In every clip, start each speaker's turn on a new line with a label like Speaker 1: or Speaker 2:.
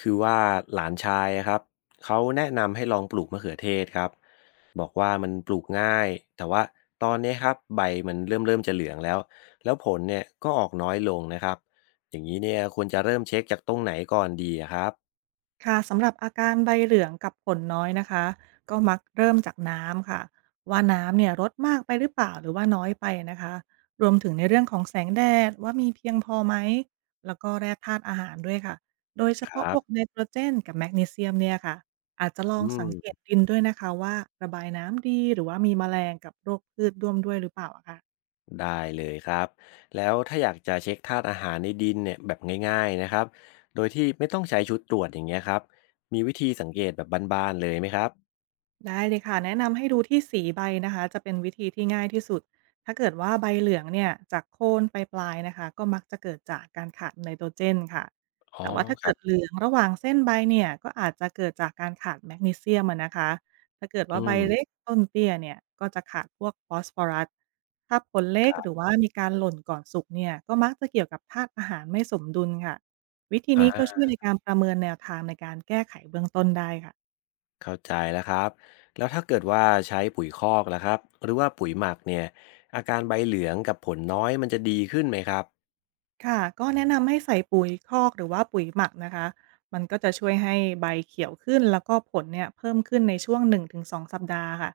Speaker 1: คือว่าหลานชายอะครับเขาแนะนำให้ลองปลูกมะเขือเทศครับบอกว่ามันปลูกง่ายแต่ว่าตอนนี้ครับใบมันเริ่มจะเหลืองแล้วแล้วผลเนี่ยก็ออกน้อยลงนะครับอย่างนี้เนี่ยควรจะเริ่มเช็คจากตรงไหนก่อนดีอะครับ
Speaker 2: ค่ะสำหรับอาการใบเหลืองกับผลน้อยนะคะก็มักเริ่มจากน้ำค่ะว่าน้ำเนี่ยลดมากไปหรือเปล่าหรือว่าน้อยไปนะคะรวมถึงในเรื่องของแสงแดดว่ามีเพียงพอไหมแล้วก็แร่ธาตุอาหารด้วยค่ะโดยเฉ
Speaker 1: ค
Speaker 2: พาะ
Speaker 1: รั
Speaker 2: พ
Speaker 1: บ
Speaker 2: วกไนโตรเจนกับแมกนีเซียมเนี่ยค่ะอาจจะลอ
Speaker 1: อื
Speaker 2: งสังเกต
Speaker 1: ม
Speaker 2: ดินด้วยนะคะว่าระบายน้ำดีหรือว่ามีแมลงกับโรคพืชร่วมด้วยหรือเปล่าอะค่ะ
Speaker 1: ได้เลยครับแล้วถ้าอยากจะเช็คธาตุอาหารในดินเนี่ยแบบง่ายๆนะครับโดยที่ไม่ต้องใช้ชุดตรวจอย่างเงี้ยครับมีวิธีสังเกตแบบบ้านๆเลยไหมครับ
Speaker 2: ได้เลยค่ะแนะนำให้ดูที่สีใบนะคะจะเป็นวิธีที่ง่ายที่สุดถ้าเกิดว่าใบเหลืองเนี่ยจากโคนไปปลายนะคะก็มักจะเกิดจากการขาดไนโตรเจนค่ะ
Speaker 1: อ๋อ
Speaker 2: แต่ว่าถ้า
Speaker 1: ครั
Speaker 2: เกิด
Speaker 1: บ
Speaker 2: เหลืองระหว่างเส้นใบเนี่ยก็อาจจะเกิดจากการขาดแมกนีเซียมอะนะคะถ้าเกิด
Speaker 1: อื
Speaker 2: ว่าใบ
Speaker 1: ม
Speaker 2: เล็กต้นเตี้ยเนี่ยก็จะขาดพวกฟอสฟอรัสถ้าผลเล็
Speaker 1: ค
Speaker 2: ก
Speaker 1: รั
Speaker 2: หรือ
Speaker 1: บ
Speaker 2: ว่ามีการหล่นก่อนสุกเนี่ยก็มักจะเกี่ยวกับธาตุอาหารไม่สมดุลค่ะวิธี
Speaker 1: อ่า
Speaker 2: นี้ก็ช่วยในการประเมินแนวทางในการแก้ไขเบื้องต้นได้ค่ะ
Speaker 1: เข้าใจแล้วครับแล้วถ้าเกิดว่าใช้ปุ๋ยคอกล่ะครับหรือว่าปุ๋ยหมักเนี่ยอาการใบเหลืองกับผลน้อยมันจะดีขึ้นไหมครับ
Speaker 2: ค่ะก็แนะนำให้ใส่ปุ๋ยคอกหรือว่าปุ๋ยหมักนะคะมันก็จะช่วยให้ใบเขียวขึ้นแล้วก็ผลเนี่ยเพิ่มขึ้นในช่วง1-2สองสัปดาห์ค่ะ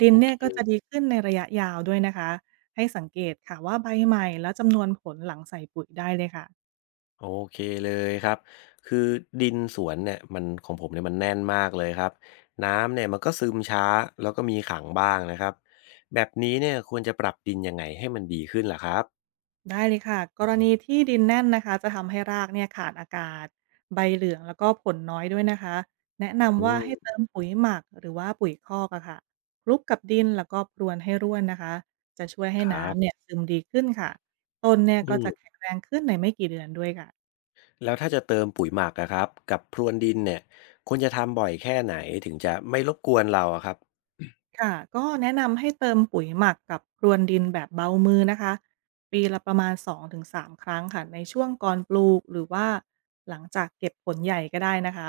Speaker 2: ดิ
Speaker 1: โอ
Speaker 2: น
Speaker 1: เค
Speaker 2: เนี่ยก็จะดีขึ้นในระยะยาวด้วยนะคะให้สังเกตค่ะว่าใบใหม่และจำนวนผลหลังใส่ปุ๋ยได้เลยค่ะ
Speaker 1: โอเคเลยครับคือดินสวนเนี่ยมันของผมเนี่ยมันแน่นมากเลยครับน้ำเนี่ยมันก็ซึมช้าแล้วก็มีขังบ้างนะครับแบบนี้เนี่ยควรจะปรับดินยังไงให้มันดีขึ้นล่ะครับ
Speaker 2: ได้เลยค่ะกรณีที่ดินแน่นนะคะจะทำให้รากเนี่ยขาดอากาศใบเหลืองแล้วก็ผลน้อยด้วยนะคะแนะ
Speaker 1: อื
Speaker 2: นำว่าให้
Speaker 1: ม
Speaker 2: เติมปุ๋ยหมักหรือว่าปุ๋ยคอกอะค่ะคลุกกับดินแล้วก็พรวนให้ร่วนนะคะจะช่วยให้
Speaker 1: ครั
Speaker 2: น้ำ
Speaker 1: บ
Speaker 2: เนี่ยซึมดีขึ้นค่ะต้นเนี่ย
Speaker 1: อื
Speaker 2: ก็
Speaker 1: ม
Speaker 2: จะแข็งแรงขึ้นในไม่กี่เดือนด้วยค่ะ
Speaker 1: แล้วถ้าจะเติมปุ๋ยหมักอะครับกับพรวนดินเนี่ยควรจะทำบ่อยแค่ไหนถึงจะไม่รบกวนเราอะครับ
Speaker 2: ค่ะก็แนะนำให้เติมปุ๋ยหมักกับพรวนดินแบบเบามือนะคะปีละประมาณ2-3ครั้งค่ะในช่วงก่อนปลูกหรือว่าหลังจากเก็บผลใหญ่ก็ได้นะคะ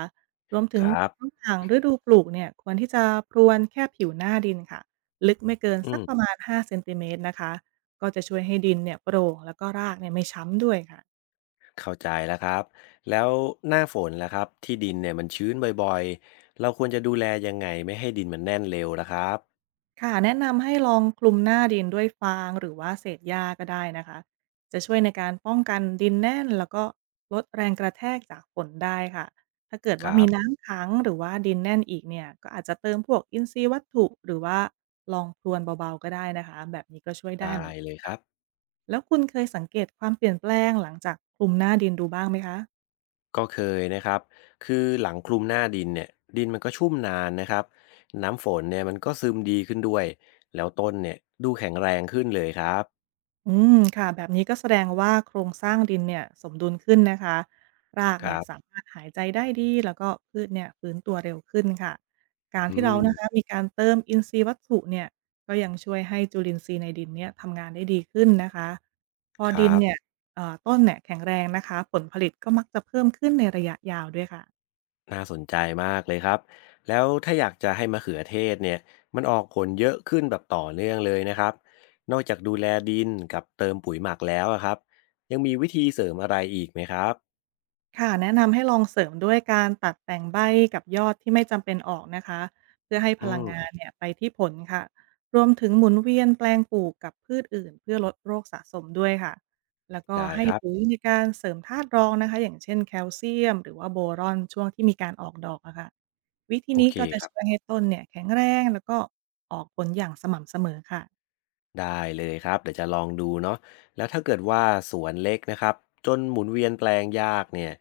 Speaker 2: รวมถึ
Speaker 1: ค
Speaker 2: ง
Speaker 1: รับ
Speaker 2: ระหว่างฤดูปลูกเนี่ยควรที่จะพรวนแค่ผิวหน้าดินค่ะลึกไม่เกิน
Speaker 1: อื
Speaker 2: สัก
Speaker 1: ม
Speaker 2: ประมาณ5เซนติเมตรนะคะก็จะช่วยให้ดินเนี่ยโปร่งแล้วก็รากเนี่ยไม่ช้ำด้วยค่ะ
Speaker 1: เข้าใจแล้วครับแล้วหน้าฝนล่ะครับที่ดินเนี่ยมันชื้นบ่อยๆเราควรจะดูแลยังไงไม่ให้ดินมันแน่นเร็วล่ะครับ
Speaker 2: ค่ะแนะนำให้ลองคลุมหน้าดินด้วยฟางหรือว่าเศษหญ้าก็ได้นะคะจะช่วยในการป้องกันดินแน่นแล้วก็ลดแรงกระแทกจากฝนได้ค่ะถ้าเกิด
Speaker 1: ค
Speaker 2: ว่า
Speaker 1: รั
Speaker 2: มี
Speaker 1: บ
Speaker 2: น้ำขังหรือว่าดินแน่นอีกเนี่ยก็อาจจะเติมพวกอินทรีย์วัตถุหรือว่าลองพรวนเบาๆก็ได้นะคะแบบนี้ก็ช่วยได้
Speaker 1: ได้
Speaker 2: เหมือนกั
Speaker 1: เล
Speaker 2: น
Speaker 1: ยครับ
Speaker 2: แล้วคุณเคยสังเกตความเปลี่ยนแปลงหลังจากคลุมหน้าดินดูบ้างไหมคะ
Speaker 1: ก็เคยนะครับคือหลังคลุมหน้าดินเนี่ยดินมันก็ชุ่มนานนะครับน้ำฝนเนี่ยมันก็ซึมดีขึ้นด้วยแล้วต้นเนี่ยดูแข็งแรงขึ้นเลยครับ
Speaker 2: อืมค่ะแบบนี้ก็แสดงว่าโครงสร้างดินเนี่ยสมดุลขึ้นนะคะราก
Speaker 1: ค
Speaker 2: เนี่
Speaker 1: รั
Speaker 2: ยสา
Speaker 1: บ
Speaker 2: มารถหายใจได้ดีแล้วก็พืชเนี่ยฟื้นตัวเร็วขึ้นค่ะการ
Speaker 1: อื
Speaker 2: ที่เรา
Speaker 1: ม
Speaker 2: นะคะมีการเติมอินทรีย์วัตถุเนี่ยก็ยังช่วยให้จุลินทรีย์ในดินเนี่ยทำงานได้ดีขึ้นนะคะพอ
Speaker 1: ค
Speaker 2: ดิ
Speaker 1: รั
Speaker 2: น
Speaker 1: บ
Speaker 2: เนี่ยต้นเนี่ยแข็งแรงนะคะผลผลิตก็มักจะเพิ่มขึ้นในระยะยาวด้วยค่ะ
Speaker 1: น่าสนใจมากเลยครับแล้วถ้าอยากจะให้มะเขือเทศเนี่ยมันออกผลเยอะขึ้นแบบต่อเนื่องเลยนะครับนอกจากดูแลดินกับเติมปุ๋ยหมักแล้วอะครับยังมีวิธีเสริมอะไรอีกไหมครับ
Speaker 2: ค่ะแนะนำให้ลองเสริมด้วยการตัดแต่งใบกับยอดที่ไม่จำเป็นออกนะคะเพื่อให้
Speaker 1: อื
Speaker 2: พลังงาน
Speaker 1: ม
Speaker 2: เนี่ยไปที่ผลค่ะรวมถึงหมุนเวียนแปลงปลูกกับพืชอื่นเพื่อลดโรคสะสมด้วยค่ะแล้วก็
Speaker 1: ได้
Speaker 2: ให้
Speaker 1: ครับ
Speaker 2: ปุ๋ยในการเสริมธาตุรองนะคะอย่างเช่นแคลเซียมหรือว่าโบรอนช่วงที่มีการออกดอกอะค่ะวิธี
Speaker 1: โอ
Speaker 2: นี้
Speaker 1: เค
Speaker 2: ก็จะ
Speaker 1: ครับ
Speaker 2: ช่วยให้ต้นเนี่ยแข็งแรงแล้วก็ออกผลอย่างสม่ำเสมอค่ะ
Speaker 1: ได้เลยครับเดี๋ยวจะลองดูเนาะแล้วถ้าเกิดว่าสวนเล็กนะครับจนหมุนเวียนแปลงยากเนี่ย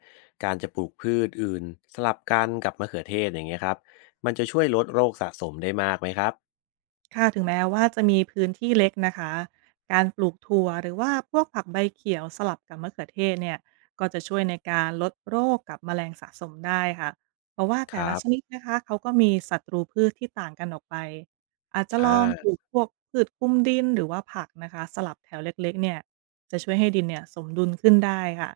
Speaker 1: การจะปลูกพืชอื่นสลับกันกับมะเขือเทศอย่างเงี้ยครับมันจะช่วยลดโรคสะสมได้มากไหมครับ
Speaker 2: ค่ะถึงแม้ว่าจะมีพื้นที่เล็กนะคะการปลูกถั่วหรือว่าพวกผักใบเขียวสลับกับมะเขือเทศเนี่ยก็จะช่วยในการลดโรคกับแมลงสะสมได้ค่ะเพราะว่า
Speaker 1: ค
Speaker 2: แต่
Speaker 1: รั
Speaker 2: ละชนิ
Speaker 1: บ
Speaker 2: ดนะคะเขาก็มีศัตรูพืชที่ต่างกันออกไปอาจจะ
Speaker 1: อ
Speaker 2: ลองป
Speaker 1: ่า
Speaker 2: ลูกพวกพืชคุ้มดินหรือว่าผักนะคะสลับแถวเล็กๆเนี่ยจะช่วยให้ดินเนี่ยสมดุลขึ้นได้ค่ะ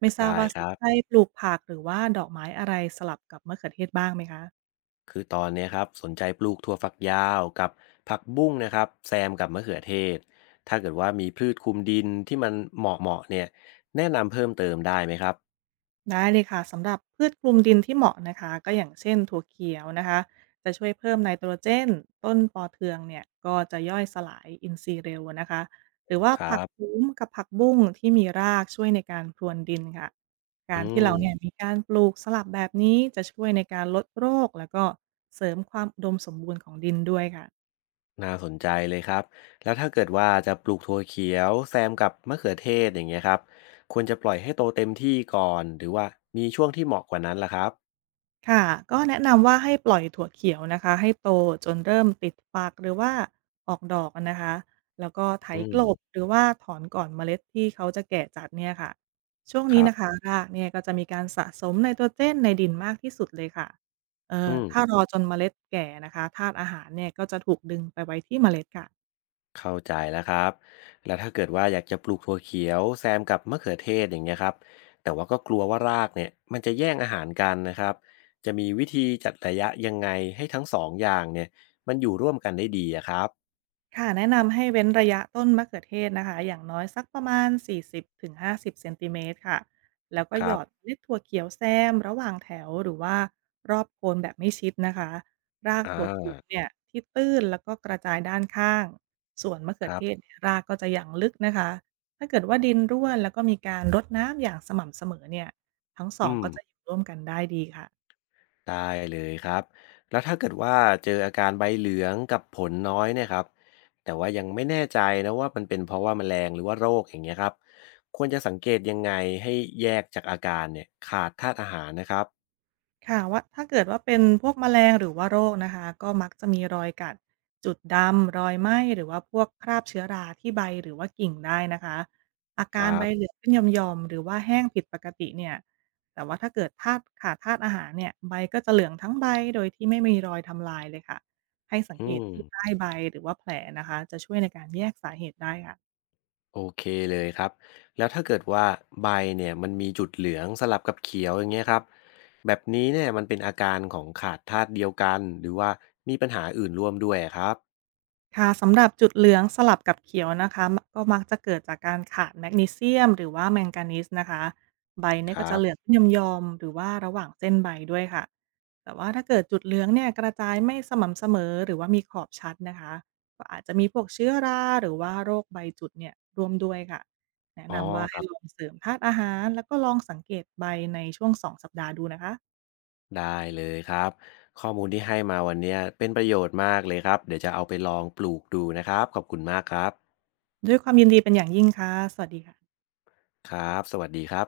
Speaker 2: ไม่ทราบ
Speaker 1: ได้
Speaker 2: ว่า
Speaker 1: ค
Speaker 2: ส
Speaker 1: รั
Speaker 2: นใจ
Speaker 1: บ
Speaker 2: ปลูกผักหรือว่าดอกไม้อะไรสลับกับมะเขือเทศบ้างไหมคะ
Speaker 1: คือตอนเนี้ยครับสนใจปลูกถั่วฝักยาวกับผักบุ้งนะครับแซมกับมะเขือเทศถ้าเกิดว่ามีพืชคลุมดินที่มันเหมาะเนี่ยแนะนำเพิ่มเติมได้ไหมครับ
Speaker 2: ได้เลยค่ะสำหรับพืชคลุมดินที่เหมาะนะคะก็อย่างเช่นถั่วเขียวนะคะจะช่วยเพิ่มไนโตรเจนต้นปอเทืองเนี่ยก็จะย่อยสลายอินทรีย์เร็วนะคะหรือว่า
Speaker 1: ครั
Speaker 2: ผัก
Speaker 1: บ
Speaker 2: คุ้มกับผักบุ้งที่มีรากช่วยในการพรวนดินค่ะ
Speaker 1: อื
Speaker 2: การที่
Speaker 1: ม
Speaker 2: เราเนี่ยมีการปลูกสลับแบบนี้จะช่วยในการลดโรคแล้วก็เสริมความอุดมสมบูรณ์ของดินด้วยค่ะ
Speaker 1: น่าสนใจเลยครับแล้วถ้าเกิดว่าจะปลูกถั่วเขียวแซมกับมะเขือเทศอย่างเงี้ยครับควรจะปล่อยให้โตเต็มที่ก่อนหรือว่ามีช่วงที่เหมาะกว่านั้นล่ะครับ
Speaker 2: ค่ะก็แนะนำว่าให้ปล่อยถั่วเขียวนะคะให้โตจนเริ่มติดฝักหรือว่าออกดอกอะนะคะแล้วก็ไถ
Speaker 1: อื
Speaker 2: กลบ
Speaker 1: ม
Speaker 2: หรือว่าถอนก่อนเมล็ดที่เขาจะแก่จัดเนี่ยค่ะช่วง
Speaker 1: ค
Speaker 2: นี้
Speaker 1: รับ
Speaker 2: นะคะรากเนี่ยก็จะมีการสะสมไนโตรเจนในดินมากที่สุดเลยค่ะ
Speaker 1: อืม
Speaker 2: ถ้ารอจนเมล็ดแก่นะคะธาตุอาหารเนี่ยก็จะถูกดึงไปไว้ที่เมล็ดค่ะ
Speaker 1: เข้าใจแล้วครับ แล้วถ้าเกิดว่าอยากจะปลูกถั่วเขียวแซมกับมะเขือเทศอย่างเงี้ยครับแต่ว่าก็กลัวว่ารากเนี่ยมันจะแย่งอาหารกันนะครับจะมีวิธีจัดระยะยังไงให้ทั้งสองอย่างเนี่ยมันอยู่ร่วมกันได้ดีอะครับ
Speaker 2: ค่ะแนะนำให้เว้นระยะต้นมะเขือเทศนะคะอย่างน้อยสักประมาณ40-50เซนติเมตรค่ะแล้วก็
Speaker 1: ค
Speaker 2: หย
Speaker 1: รั
Speaker 2: อด
Speaker 1: บ
Speaker 2: เมล็ดถั่วเขียวแซมระหว่างแถวหรือว่ารอบโคนแบบไม่ชิดนะคะราก
Speaker 1: อ่
Speaker 2: ถั่วเขียว
Speaker 1: า
Speaker 2: เนี่ยที่ตื้นแล้วก็กระจายด้านข้างส่วนมะเขื
Speaker 1: ค
Speaker 2: อ
Speaker 1: รั
Speaker 2: เท
Speaker 1: บ
Speaker 2: ศเนี่ยรากก็จะอย่างลึกนะคะถ้าเกิดว่าดินร่วนแล้วก็มีการรดน้ำอย่างสม่ำเสมอเนี่ยทั้งสอ
Speaker 1: อื
Speaker 2: ง
Speaker 1: ม
Speaker 2: ก็จะอยู่ร่วมกันได้ดีค่ะ
Speaker 1: ได้เลยครับแล้วถ้าเกิดว่าเจออาการใบเหลืองกับผลน้อยเนี่ยครับแต่ว่ายังไม่แน่ใจนะว่ามันเป็นเพราะว่าแมลงหรือว่าโรคอย่างเงี้ยครับควรจะสังเกตยังไงให้แยกจากอาการเนี่ยขาดธาตุอาหารนะครับ
Speaker 2: ค่ะว่าถ้าเกิดว่าเป็นพวกแมลงหรือว่าโรคนะคะก็มักจะมีรอยกัดจุดดำรอยไหม้หรือว่าพวกคราบเชื้อราที่ใบหรือว่ากิ่งได้นะคะอา
Speaker 1: ค
Speaker 2: การ
Speaker 1: รั
Speaker 2: ใบ
Speaker 1: บ
Speaker 2: เหลืองขึ้นหย่อมๆหรือว่าแห้งผิดปกติเนี่ยแต่ว่าถ้าเกิดธาตุขาดธาตุอาหารเนี่ยใบก็จะเหลืองทั้งใบโดยที่ไม่มีรอยทำลายเลยค่ะให้สังเก
Speaker 1: อื
Speaker 2: ต
Speaker 1: ม
Speaker 2: ที่ใต้ใบหรือว่าแผลนะคะจะช่วยในการแยกสาเหตุได้ค่ะ
Speaker 1: โอเคเลยครับแล้วถ้าเกิดว่าใบเนี่ยมันมีจุดเหลืองสลับกับเขียวอย่างเงี้ยครับแบบนี้เนี่ยมันเป็นอาการของขาดธาตุเดียวกันหรือว่ามีปัญหาอื่นร่วมด้วยครับ
Speaker 2: ค่ะสำหรับจุดเหลืองสลับกับเขียวนะคะมก็มักจะเกิดจากการขาดแมกนีเซียมหรือว่าแมงกานีสนะคะใบ
Speaker 1: ค
Speaker 2: เนี่ยก็
Speaker 1: รั
Speaker 2: จะเหลือง
Speaker 1: บ
Speaker 2: ขึ้นยอมๆหรือว่าระหว่างเส้นใบด้วยค่ะแต่ว่าถ้าเกิดจุดเหลืองเนี่ยกระจายไม่สม่ำเสมอหรือว่ามีขอบชัดนะคะก็อาจจะมีพวกเชื้อราหรือว่าโรคใบจุดเนี่ยรวมด้วยค่ะแนะ
Speaker 1: อ๋อ
Speaker 2: นำว่า
Speaker 1: ครั
Speaker 2: ให้ล
Speaker 1: บ
Speaker 2: องเสริมธาตุอาหารแล้วก็ลองสังเกตใบในช่วง2 สัปดาห์ดูนะคะ
Speaker 1: ได้เลยครับข้อมูลที่ให้มาวันเนี้ยเป็นประโยชน์มากเลยครับเดี๋ยวจะเอาไปลองปลูกดูนะครับขอบคุณมากครับ
Speaker 2: ด้วยความยินดีเป็นอย่างยิ่งค่ะสวัสดีค่ะ
Speaker 1: ครับสวัสดีครับ